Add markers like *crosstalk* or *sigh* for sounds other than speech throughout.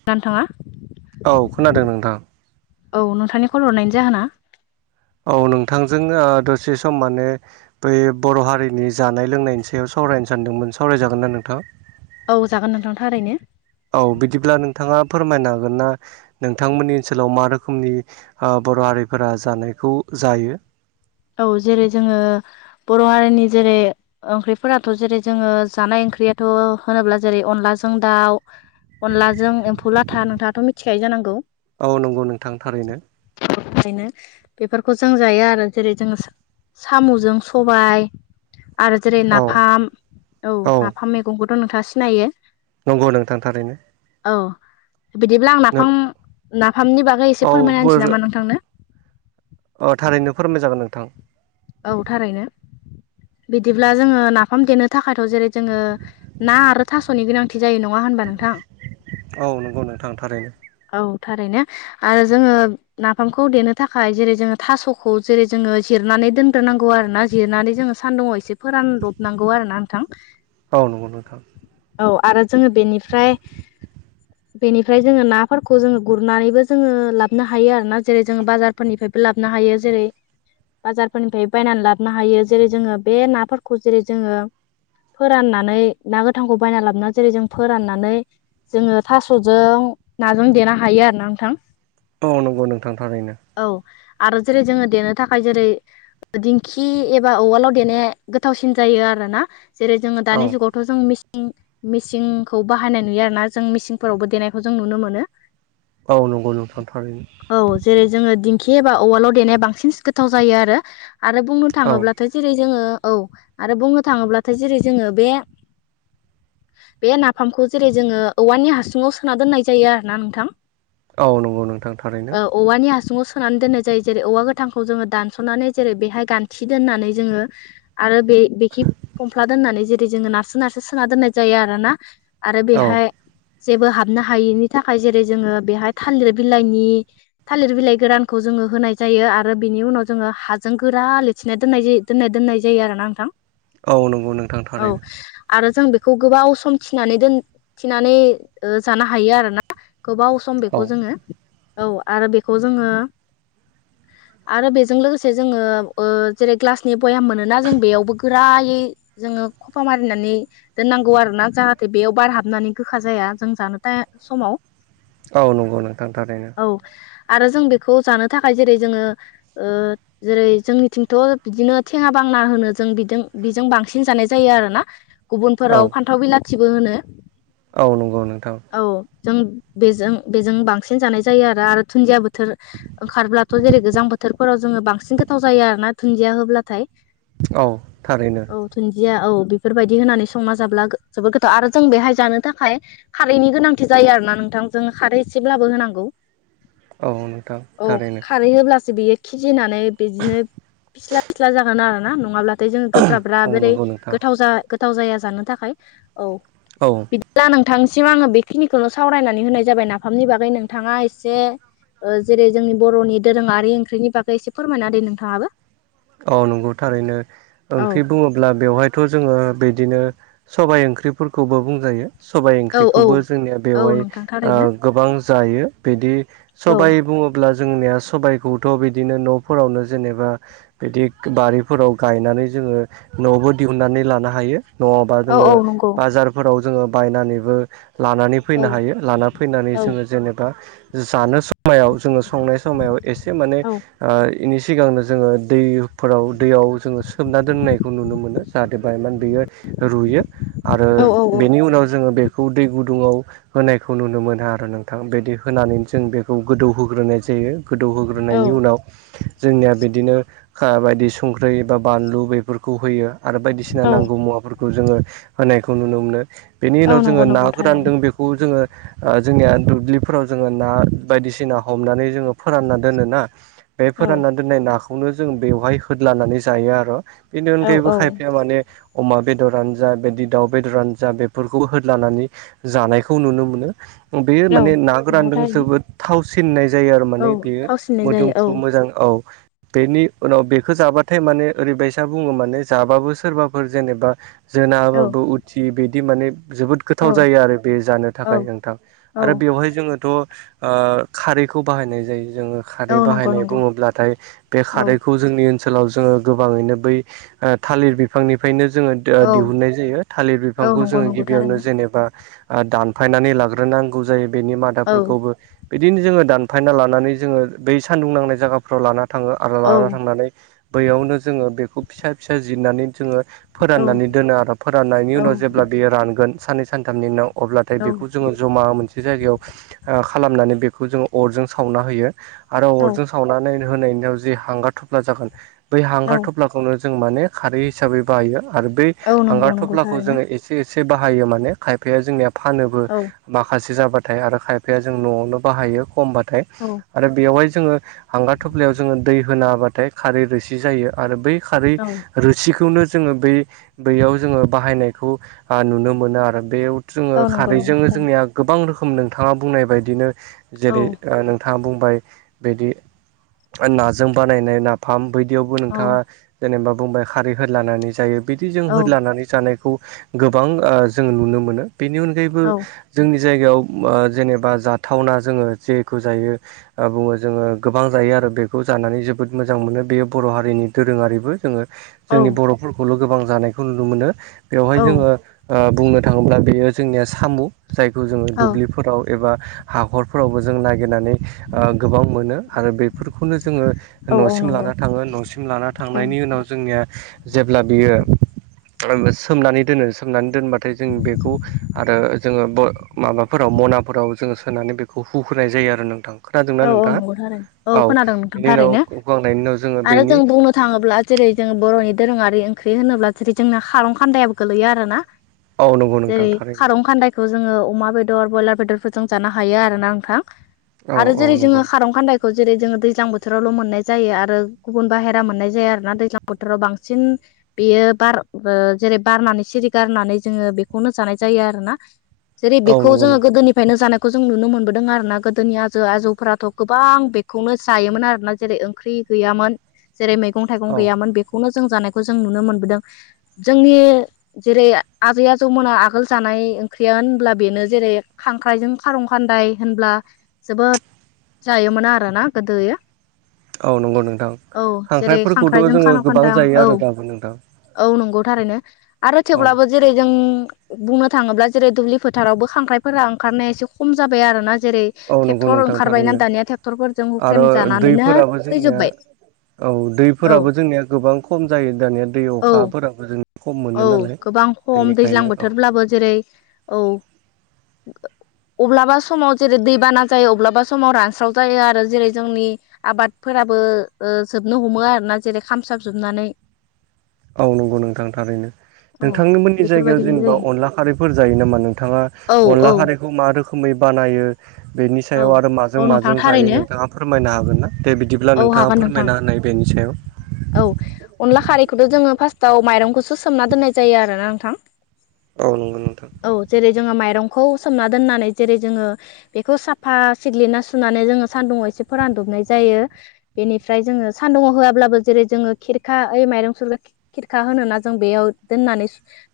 *inaudible* औ खोनादों नोंथां। औ नोंथांनि कल हरनायनि जाहोना औ नोंथांजों दसे सम माने बै बर' हारिनि जानाय लोंनायनि सायाव सावरायनो सानदोंमोन सावरायजागोनना नोंथां। औ जागोन नोंथां थारैनो। औ बिदिब्ला नोंथांङा फोरमायनो हागोन ना नोंथांमोननि ओनसोलाव मा रोखोमनि बर' हारिफोरा जानायखौ जायो? औ जेरै जोंङो बर' हारिनि जेरै ओंख्रिफोराथ' जेरै जोंङो जानाय ओंख्रियाथ' होनोब्ला जेरै अनलाजों दाउ अनलाजों एम्फौ लाथा नोंथाङाथ' मिथिखायो जानांगौ। औ नंगौ नोंथां थारैनो। बेफोरखौ जों जायो आरो। जेरै जोंङो साम'जों सबाय आरो जेरै औ नाफाम औ नाफाम मैगंखौथ' नोंथांङा सिनायो। नंगौ नोंथांथारैनो। औ बिदिब्ला आं नाफाम नाफामनि बागै एसे फोरमायना होनसै नामा नोंथांनो। अ थारैनो फोरमाय जागोन नोंथां। औ थारैनो। बिदिब्ला जोंङो नाफाम देनो थाखायथ' जेरै जोंङो ना आरो थास'नि गोनांथि जायो नंङा होनबा नोंथां औ नंगौ नोंथां थारैनो औ थारैनो। आरो जोंङो नाफामखौ देनो थाखाय जेरै जोंङो थास'खौ जेरै जोंङो जिरनानै दोन नांगौ आरो ना जिरनानै जोंङो सानदुुंङाव एसे फोरानलबनांगौ आरो ना नोंथां। औ। औ आरो जोंङो बेनिफ्राय *inaudible* बेनिफ्राय जोङो नाफोरखौ जोङो गुरनानैबो जोङो लाबनो हायो आरोना जेरै जोङो बाजार फोरनिफ्रायबो लाबोनो हायो जेरै फोरनिफ्राय बायनानै लाबोनो हायो जेरै जोङो बे नाफोरखौ जेरै जोङो फोराननानै ना गोथांखौ बायना लाबोन जेरै जों फोराननानै जोङो थास'जों नाजों देनो हायो आरो ना नोंथां औ नंगौ नोंथां थारैनो औ आरो जेरै जोङो देनो थाखाय जेरै दिंखि एबा उवालाव देनाया गोथावसिन जायो आरोना जेरै जोङो औ दानि जुगाव थ' जों मेसिन मिसिंखौ बाहायनाय नुयो आरो ना जों मेसिनफोरावबो देनायखौ जों नुनो मोनो औ नंगौ नोंथां थारैनो औ जेरै जोङो दिंखि एबा उवालाव देनाया बांसिन गोथाव जायो आरो आरो बुंनो औ थाङोब्लाथाय जेरै जोङो औ आरो बुंनो थाङोब्लाथाय जेरै जोङो बे बे नाफामखौ जेरै जोङो औवानि हासुङाव सोना दोननाय जायो आरो ना नोंथां औ नंगौ नोंथां थारैनो ओ औवानि हासुङाव सोनानै दोननाय जायो जेरै औवा गोथांखौ जोङो दानस'नानै जेरै बेहाय गान्थि दोननानै जोङो आरो बे बेखि फमफ्ला दोननानै जेरै जोङो ना सो नारसो सोना दोननाय जायो आरोना आरो औ बेहाय जेबो हाबनो हायिनि थाखाय जेरै जोङो बेहाय थालिर बिलाइनि थालिर बिलाइ गोरानखौ जोङो होनाय जायो आरो बिनि उनाव जोङो हा जों गोरा लेथिनाय दोननाय जायो दोननाय दोननाय जायो आरो ना नोंथां औ नंगौ नोंथां औ थारैनो आरो जों बेखौ गोबाव सम थिनानै दोन थिनानै ओ जानो हायो आरो ना गोबाव बेखौ औ जोङो औ आरो बेखौ जोङो आरो बेजों लोगो से जोङो ओ जेरै ग्लासनि बयाम मोनोना जों बेयावबो गोरायै जोङो खफा मारिनानै दोननांगौ आरो ना जाहाथे बेयाव बारहाबनानै गोखा जाया जों जानो था समाव औ नंगौ नोंथां थारैनो औ आरो जों बेखौ जानो थाखाय जेरै जोङो ओ जेरै जोंनिथिंथ' बिदिनो थेङा बांना होनो जों बिजों बिजों बांसिन जानाय जायो आरो ना औ गुबुनफोराव फान्थाव बिलाथिबो होनो औ नंगौ नोंथां औ जों बेजों बेजों बांसिन जानाय जायो आरो आरो दुुनदियाबो बोथोर ओंखारब्लाथ' जेरै गोजां बोथोरफोराव जोङो बांसिन गोथाव जायो आरो ना दुन्दिया होब्लाथाय औ थारैनो औ दुुनदिया औ बेफोरबायदि होनानै संना जाब्ला जोबोर गोथाव आरो जों बेहाय जानो थाखाय खारैनि गोनांथि जायो आरो ना नोंथां जों खारै एसेब्लाबो होनांगौ औ नोंथां औ थारैनो खारै होब्लासो बेयो खिजिनानै बिदिनो फिस्ला फिस्ला जागोन आरोना नङाब्ला दैजों गोब्राब्रा औ बोरै नंगौ नोंथां गोथाव गोथाव जाया जानो थाखाय औ औ बिदिब्ला नोंथांनिसिम आङो बेखिनिखौनो सावरायनानै होनाय जाबाय नाफामनि बागै नोंथाङा एसे ओ जेरै जोंनि बर'नि दोरोङारि ओंख्रिनि बागै एसे फोरमायना होदो नोंथाङाबो औ नंगौ थारैनो औ ओंख्रि बुङोब्ला बेवहाय थ' जोङो बिदिनो सबाय ओंख्रिफोरखौबो बुंजायो सबाइ औ औ ओंख्रिखौबो जोंनिया औ बेवहाय नोंथां ओ थारैनो गोबां जायो बिदि औ सबाइ बुङोब्ला जोंनिया सबायखौथ' बिदिनो न'फोरावनो जेनेबा बिदि बारिफोराव गायनानै जोङो न'आवबो दिहुननानै लानो हायो नङाबा औ जोङो औ नंगौ बाजारफोराव जोङो बायनानैबो लानानै औ फैनो हायो लाना फैनानै औ जोङो जेनेबा जानो समायाव जोङो संनाय समाव एसे माने ओ इनि सिगांनो जोङो दैफोराव दैयाव जोङो सोमना दोननायखौ नुनो मोनो जाहाथे बायमान बेयो रुयो आरो औ औ बेनि उनाव जोङो बेखौ दै गुदुङाव होनायखौ नुनो मोना आरो नोंथां बिदि होनानै जों बेखौ गोदौहोग्रोनाय जायो। गोदौहोग्रोनायनि औ उनाव जोंनिया बिदिनो ओ बायदि संख्रि बा बानलु बेफोरखौ होयो आरो बायदिसिना औ नांगौ मुवाफोर खौ जोङो होनायखौ नुनो मोनो बेनि औ उनाव नंगौ जोङो ना नंगौ गोरानदों थारैनो बेखौबो जोङो आं जोंनिया दुब्लिफोराव जोङो ना बायदिसिना हमनानै जोङो फोरानना दोनोना बे फोरानना दोननाय नाखौनो जों बेवहाय होदलानानै जायो आरो। इनि औ अनगायैबो औ खायफाया माने अमा बेदरानो जा बिदि दाउ बेदरानो जा बेफोरखौ होदलानानै जानायखौ नुनो मोनो बे औ माने ना नंगौ गोरानदों थारैनो जोबोद थावसिननाय जायो आरो औ माने बेयो थावसिननाय जायो मोदोमफ्रु मोजां औ बेनि उनाव बेखौ जाबाथाय माने ओरैबायसा बुङो माने जाबाबो सोरबाफोर जेनेबा औ जोनाबाबो उथि बिदि माने जोबोद गोथाव औ जायो आरो बे जानो औ थाखाय नोंथां औ आरो बेवहाय जोङोथ' आ खारैखौ बाहायनाय जायो जोङो औ खारै नंगौ बाहायनाय नंगौ बुङोब्लाथाय बे औ खारै जोंनि ओनसोलाव जोङो गोबाङैनो बै थालिर बिफांनिफ्रायनो जोङो औ दिहुननाय जायो थालिर औ बिफांखौ नंगौ जोङो नंगौ गिबियावनो थारैनो जेनेबा दानफायनानै लाग्रोनांगौ जायो बेनि औ मादाफोरखौबो बिदिनो जोङो दानफायना लानानै जोङो बै सान्दुं नांनाय जायगाफ्राव लाना थाङो आरो औ लाना थांनानै बैयावनो जोङो बेखौ फिसा फिसा जिरनानै जोङो औ फोराननानै दोनो आरो फोराननायनि उनाव जेब्ला बेयो रानगोन साननै सानथामनि उनाव अब्लाथाय औ बेखौ जोङो जमा मोनसे जायगायाव ओ खालामनानै बेखौ जोङो अरजों सावना होयो आरो औ अरजों सावनानै होनायनि उनाव जे हांगार थफ्ला जागोन बै औ हांगार थफ्ला खौनो जों मान खारै हिसाबै बाहायो आरो बेै औ हांगार नंगौ नंगौ थफलाखौ थारैनो जोङो एसे एसे बाहायो माने खायफाया जोंनिया फानोबो औ माखासे जाबाथाय आरो खायफाया जों न'आवनो बाहायो खमबाथाय। औ आरो बेवहाय जोङो हांगार थफ्लायाव जोङो दै होन होबाथाय खारै रोसि जायो। आरो बै खारै औ रोसिखौनो जोङो बै बैयाव जोङो बाहायनायखौ नुनो मोनो आरो बेयाव जोङो औ नंगौ नंगौ खारैजों थारैनो जोंनिया गोबां रोखोम नोंथाङा बुंनाय बायदिनो औ जेरै नों नोंथाङा बुंबाय बिदि नाजों बानायनाय नाफाम बायदियावबो औ नोंथाङा जेनेबा बुंबाय खारै होलानानै जायो बिदि जों औ हलानानै जानायखौ गोबां जो नुनो मोनो बेनि अनगायैबो औ जोंनि जायगायाव जेनेबा जाथावना जोङो जेखौ जायो बुङो जोङो गोबां जायो आरो बेखौ जानानै जोबोद मोजां मोनो बेयो बर' हारिनि दोरोङारिबो जोङो औ जोंनि बर'फोर खौल' गोबां जानायखौ नुनो मोनो बेवहाय औ जोङो बुंनो थाङोब्ला बेयो जोंनिया सामु जायखौ जोङो दुब्लिफोराव एबा हाखरफोरावबो जों नागिरनानै ओ गोबां मोनो आरो बेफोरखौनो जोङो औ न'सिम नंगौ लाना थाङो न'सिम लाना औ थांनायनि उनाव जोंनिया जेब्ला बियो सोमनानै दोनो सोमनानै दोनबाथाय जों बेखौ आरो जोङो माबाफोराव मनाफोराव जोङो सोनानै बेखौ हुख्रोनाय जायो आरो नोंथां। खोनादोंना औ औ नोंथाङा नंगौ थारैनो औ खोनादों नोंथां बेनि उनाव थारैनो हुखांनायनि उनाव जोङो आरो बेनि जों बुंनो थाङोब्ला जेरै जों बर'नि दोरोङारि ओंख्रि होनोब्ला जेरै जोंना खारं खान्दायाबो गोलैयो आरोना। औ नंगौ नोंथां जेरै थारैनो खारं खान्दायखौ जोङो अमा बेदर ब्रयलार बेदरफोरजों जानो हायो आरोना नोंथां औ आरो औ जेरै जोङो नंगौ खारं खान्दाय खौ जेरै जोङो दैज्लां बोथोरावल मोननाय जायो आरो गुबुन बाहेरा मोननाय जायो आरोोना दैज्लां बोथोराव बांसिन बेयो बार ओ जेरै बारनानै सिरि गारनानै जोङो बेखौनो जानाय जायो आरोना जेरै औ बेखौ नंगौ जोङो नोंथां गोदोनिफ्रायनो जानायखौ जों नुनो मोनबोदों आरो ना गोदोनिया आजौ आजौफ्राथ गोबां बेखौनो जायोमोन आरोना जेरै ओंख्रि गैयामोन जेरै मैगं थाइगं औ गैयामोन बेखौनो जों जानायखौ जों नुनो मोनबोदों जोंनि जेरै आजै आजौमोना आगोल जानाय ओंख्रिया होनब्ला बेनो जेरै खांख्राइजों खारं खानदाय होनब्ला जोबोद जायोमोनो आरोना गोदोयो औ नंगौ नोंथां औ जेरै खांख्राइफोरखौथ' खांख्राइजों जोङो खारं गोबां खानदां जायो औ आरो दाबो नोंथां औ नंगौ थारैनो आरो औ थेवब्लाबो जेरै जों बुंनो थाङोब्ला जेरै दुब्लि फोथारावबो खांख्राइफोरा ओंखारनाया एसे खम जाबाय आरो ना जेरै औ नंगौ ट्रेक्टर नोंथां ओंखारबायना थारैनो दानिया ट्रेक्टरफोरजों आरो हुख्रेम जानानैनो दैफोराबो जोंनिया थैजोबबाय औ दैफोराबो जोंनिया गोबां खम जायो दानिया दै औ अखाफोराबो जों खम मोनो औ नालाय गोबां खम दैज्लां बेनिखायनो औ बोथोरब्लाबो जेरै औ अब्लाबा समाव जेरै दैबाना जायो अब्लाबा समाव रानस्राव जायो आरो जेरै जोंनि आबादफोराबो ओ जोबनो हमो आरोना जेरै खामसाबजोबनानै औ नंगौ नोंथां थारैनो औ नोंथांमोननि जायगायाव बेफोरबायदिनो जेनेबा जायो अनला खारैफोर जायो नामा नोंथाङा औ अनला औ खारै खौ मा रोखोमै बानायो बेनि औ सायाव आरो माजों औ नोंथां माजों जायो थारैनो नोंथाङा फोरमायनो हागोन ना दे बिदिब्ला औ नों थाङा हागोन नोंथां फोरमायना होननाय बेनि सायाव औ अनला खारैखौथ जोङो फार्स्टआव माइरंखौसो सोमना दोननाय जायो आरोना नोंथां औ नंगौ नोंथां औ जेरै जोङो माइरंखौ सोमना दोननानै जेरै जोङो बेखौ सा फा सिग्लिना सुनानै जोङो सान्दुंवाव एसे फोरानदबनाय जायो बेनिफ्राय जोङो सान्दुुंवाव होआब्लाबो जेरै जोङो खेरखा ओइ माइरं सुग्रा खि खिरखा होनना जों बेयाव दोननानै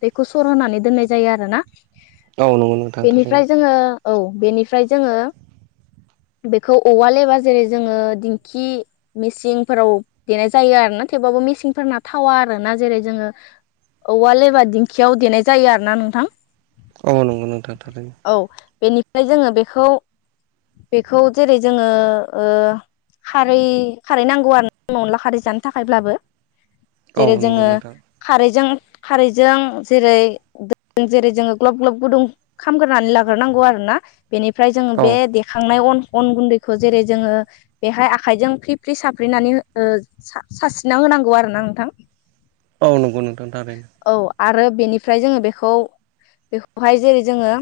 बेखौ सर होनानै दोननाय जायो आरोना औ नंगौ नोंथां थारैनो बेनिफ्राय जोङो औ बेनिफ्राय जोङो बेखौ औवाल एबा जेरै जोङो दिंखि मेसिंफोराव देनाय जायो आरोना थेवबाबबो मेसिंफोरना थावा आरोना जेरै जोङो औवाल एबा दिंखियाव देनाय जायो आरोना नोंथां औ नंगौ नोंथां थारैनो औ बेनिफ्राय जोङो बेखौ बेखौ जेरै जोङो ओ खारै खारै नांगौ आरोना अनला खारै जानो थाखायब्लाबो औ जेरै जोङो नंगौ नोंथां खारैजों खारैजों जेरै जेरै जोङो ग्लब ग्लब गुदुं खामग्रोनानै लाग्रोनांगौ आरोना बेनिफ्राय जोङो औ बे देखांनाय अन अन गुन्दै खौ जेरै जोङो बेहाय आखाइजों फ्रि फ्रि साफ्रिनानै ओ सारस्रिना होनांगौ आरोना नोंथां औ नंगौ नोंथां थारै औ आरो बेनिफ्राय जोङो बेखौ बेखौहाय जेरै जोङो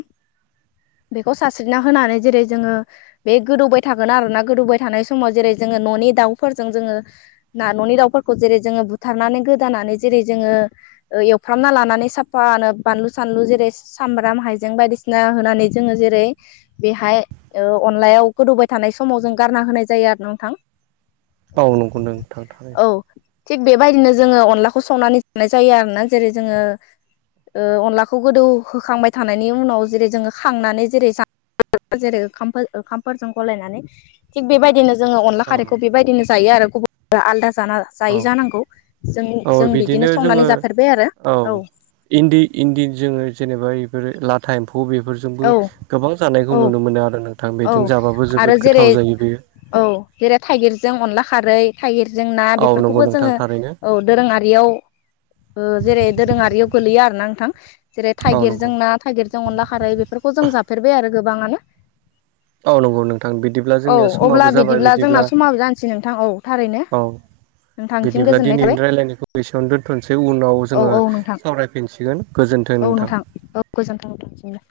बेखौ सारस्रिना होनानै जेरै जोङो बे गोदौबाय थागोन आरोना गोदौबाय थानाय समाव जेरै जोङो न'नि दाउफोरजों जोङो ना न'नि दावउफोरखौ जेरै जोङो बुथारनानै गोदानानै जेरै जोङो ओ एवफ्रामना लानानै साफानो बानलु सानलु जेरै सामब्राम हाइजें बायदिसिना होनानै जोङो जेरै बेहाय ओ अनलायाव गोदौबाय थानाय समाव जों गारना होनाय जायो आरोना नोंथां औ नंगौ नोंथां थारैनो औ थिग बेबायदिनो जोङो अनलाखौ संनानै जानाय जायो आरोना जेरै जोङो अनलाखौ गोदौ होखांबाय थानायनि उनाव जेरै जोङो खांनानै जेरै जा जेरै खामफोरजों गलायनानै थिग बेबायदिनो जोङो अनला औ खारैखौ नंगौ। बेबायदिनो जायो आरो गुबुन आलादा जाना जायो औ जानांगौ जों औ जों बिदिनो जोङो संनानै जा औ इन्दि इन्दि जोङो जेनेबा बेफोरो लाथा एम्फौ बेफोर जोंबो औ गोबां जानायखौ औ नुनो मोनो आरो नोंथां औ बेजों जाबाबो आरो जोबोद जेरै गोथाव जायो बेयो औ जेरै थाइगिरजों अनला खारै थाइगिरजों ना औ नंगौ बेफोरखौबो नोंथां जोङो थारैनो औ दोरोङारियाव जेरै दोरोङारियाव गोलैयो आरोना नोंथां जेरै औ नंगौ थाइगिरजों ना थाइगिरजों अनला खारै बेफोरखौ जों जाफेरबाय आरो गोबाङानो औ नंगौ नोंथां बिदिब्ला औ जोंनिया अब्ला समाबो जाबाय बिदिब्ला जोंना समाबो जानोसै नोंथां औ थारैनो औ नोंथांसिम बिदिब्ला गोजोननाय थाबाय दिनैनि रायल्लायनायखौ बेसेयावनो दोनथ'नोसै उनाव औ जोङो औ नोंथां सावरायफिनसिगोन गोजोन्थों औ नोंथां औ गोजोन्थों नोंथांनिसिमबो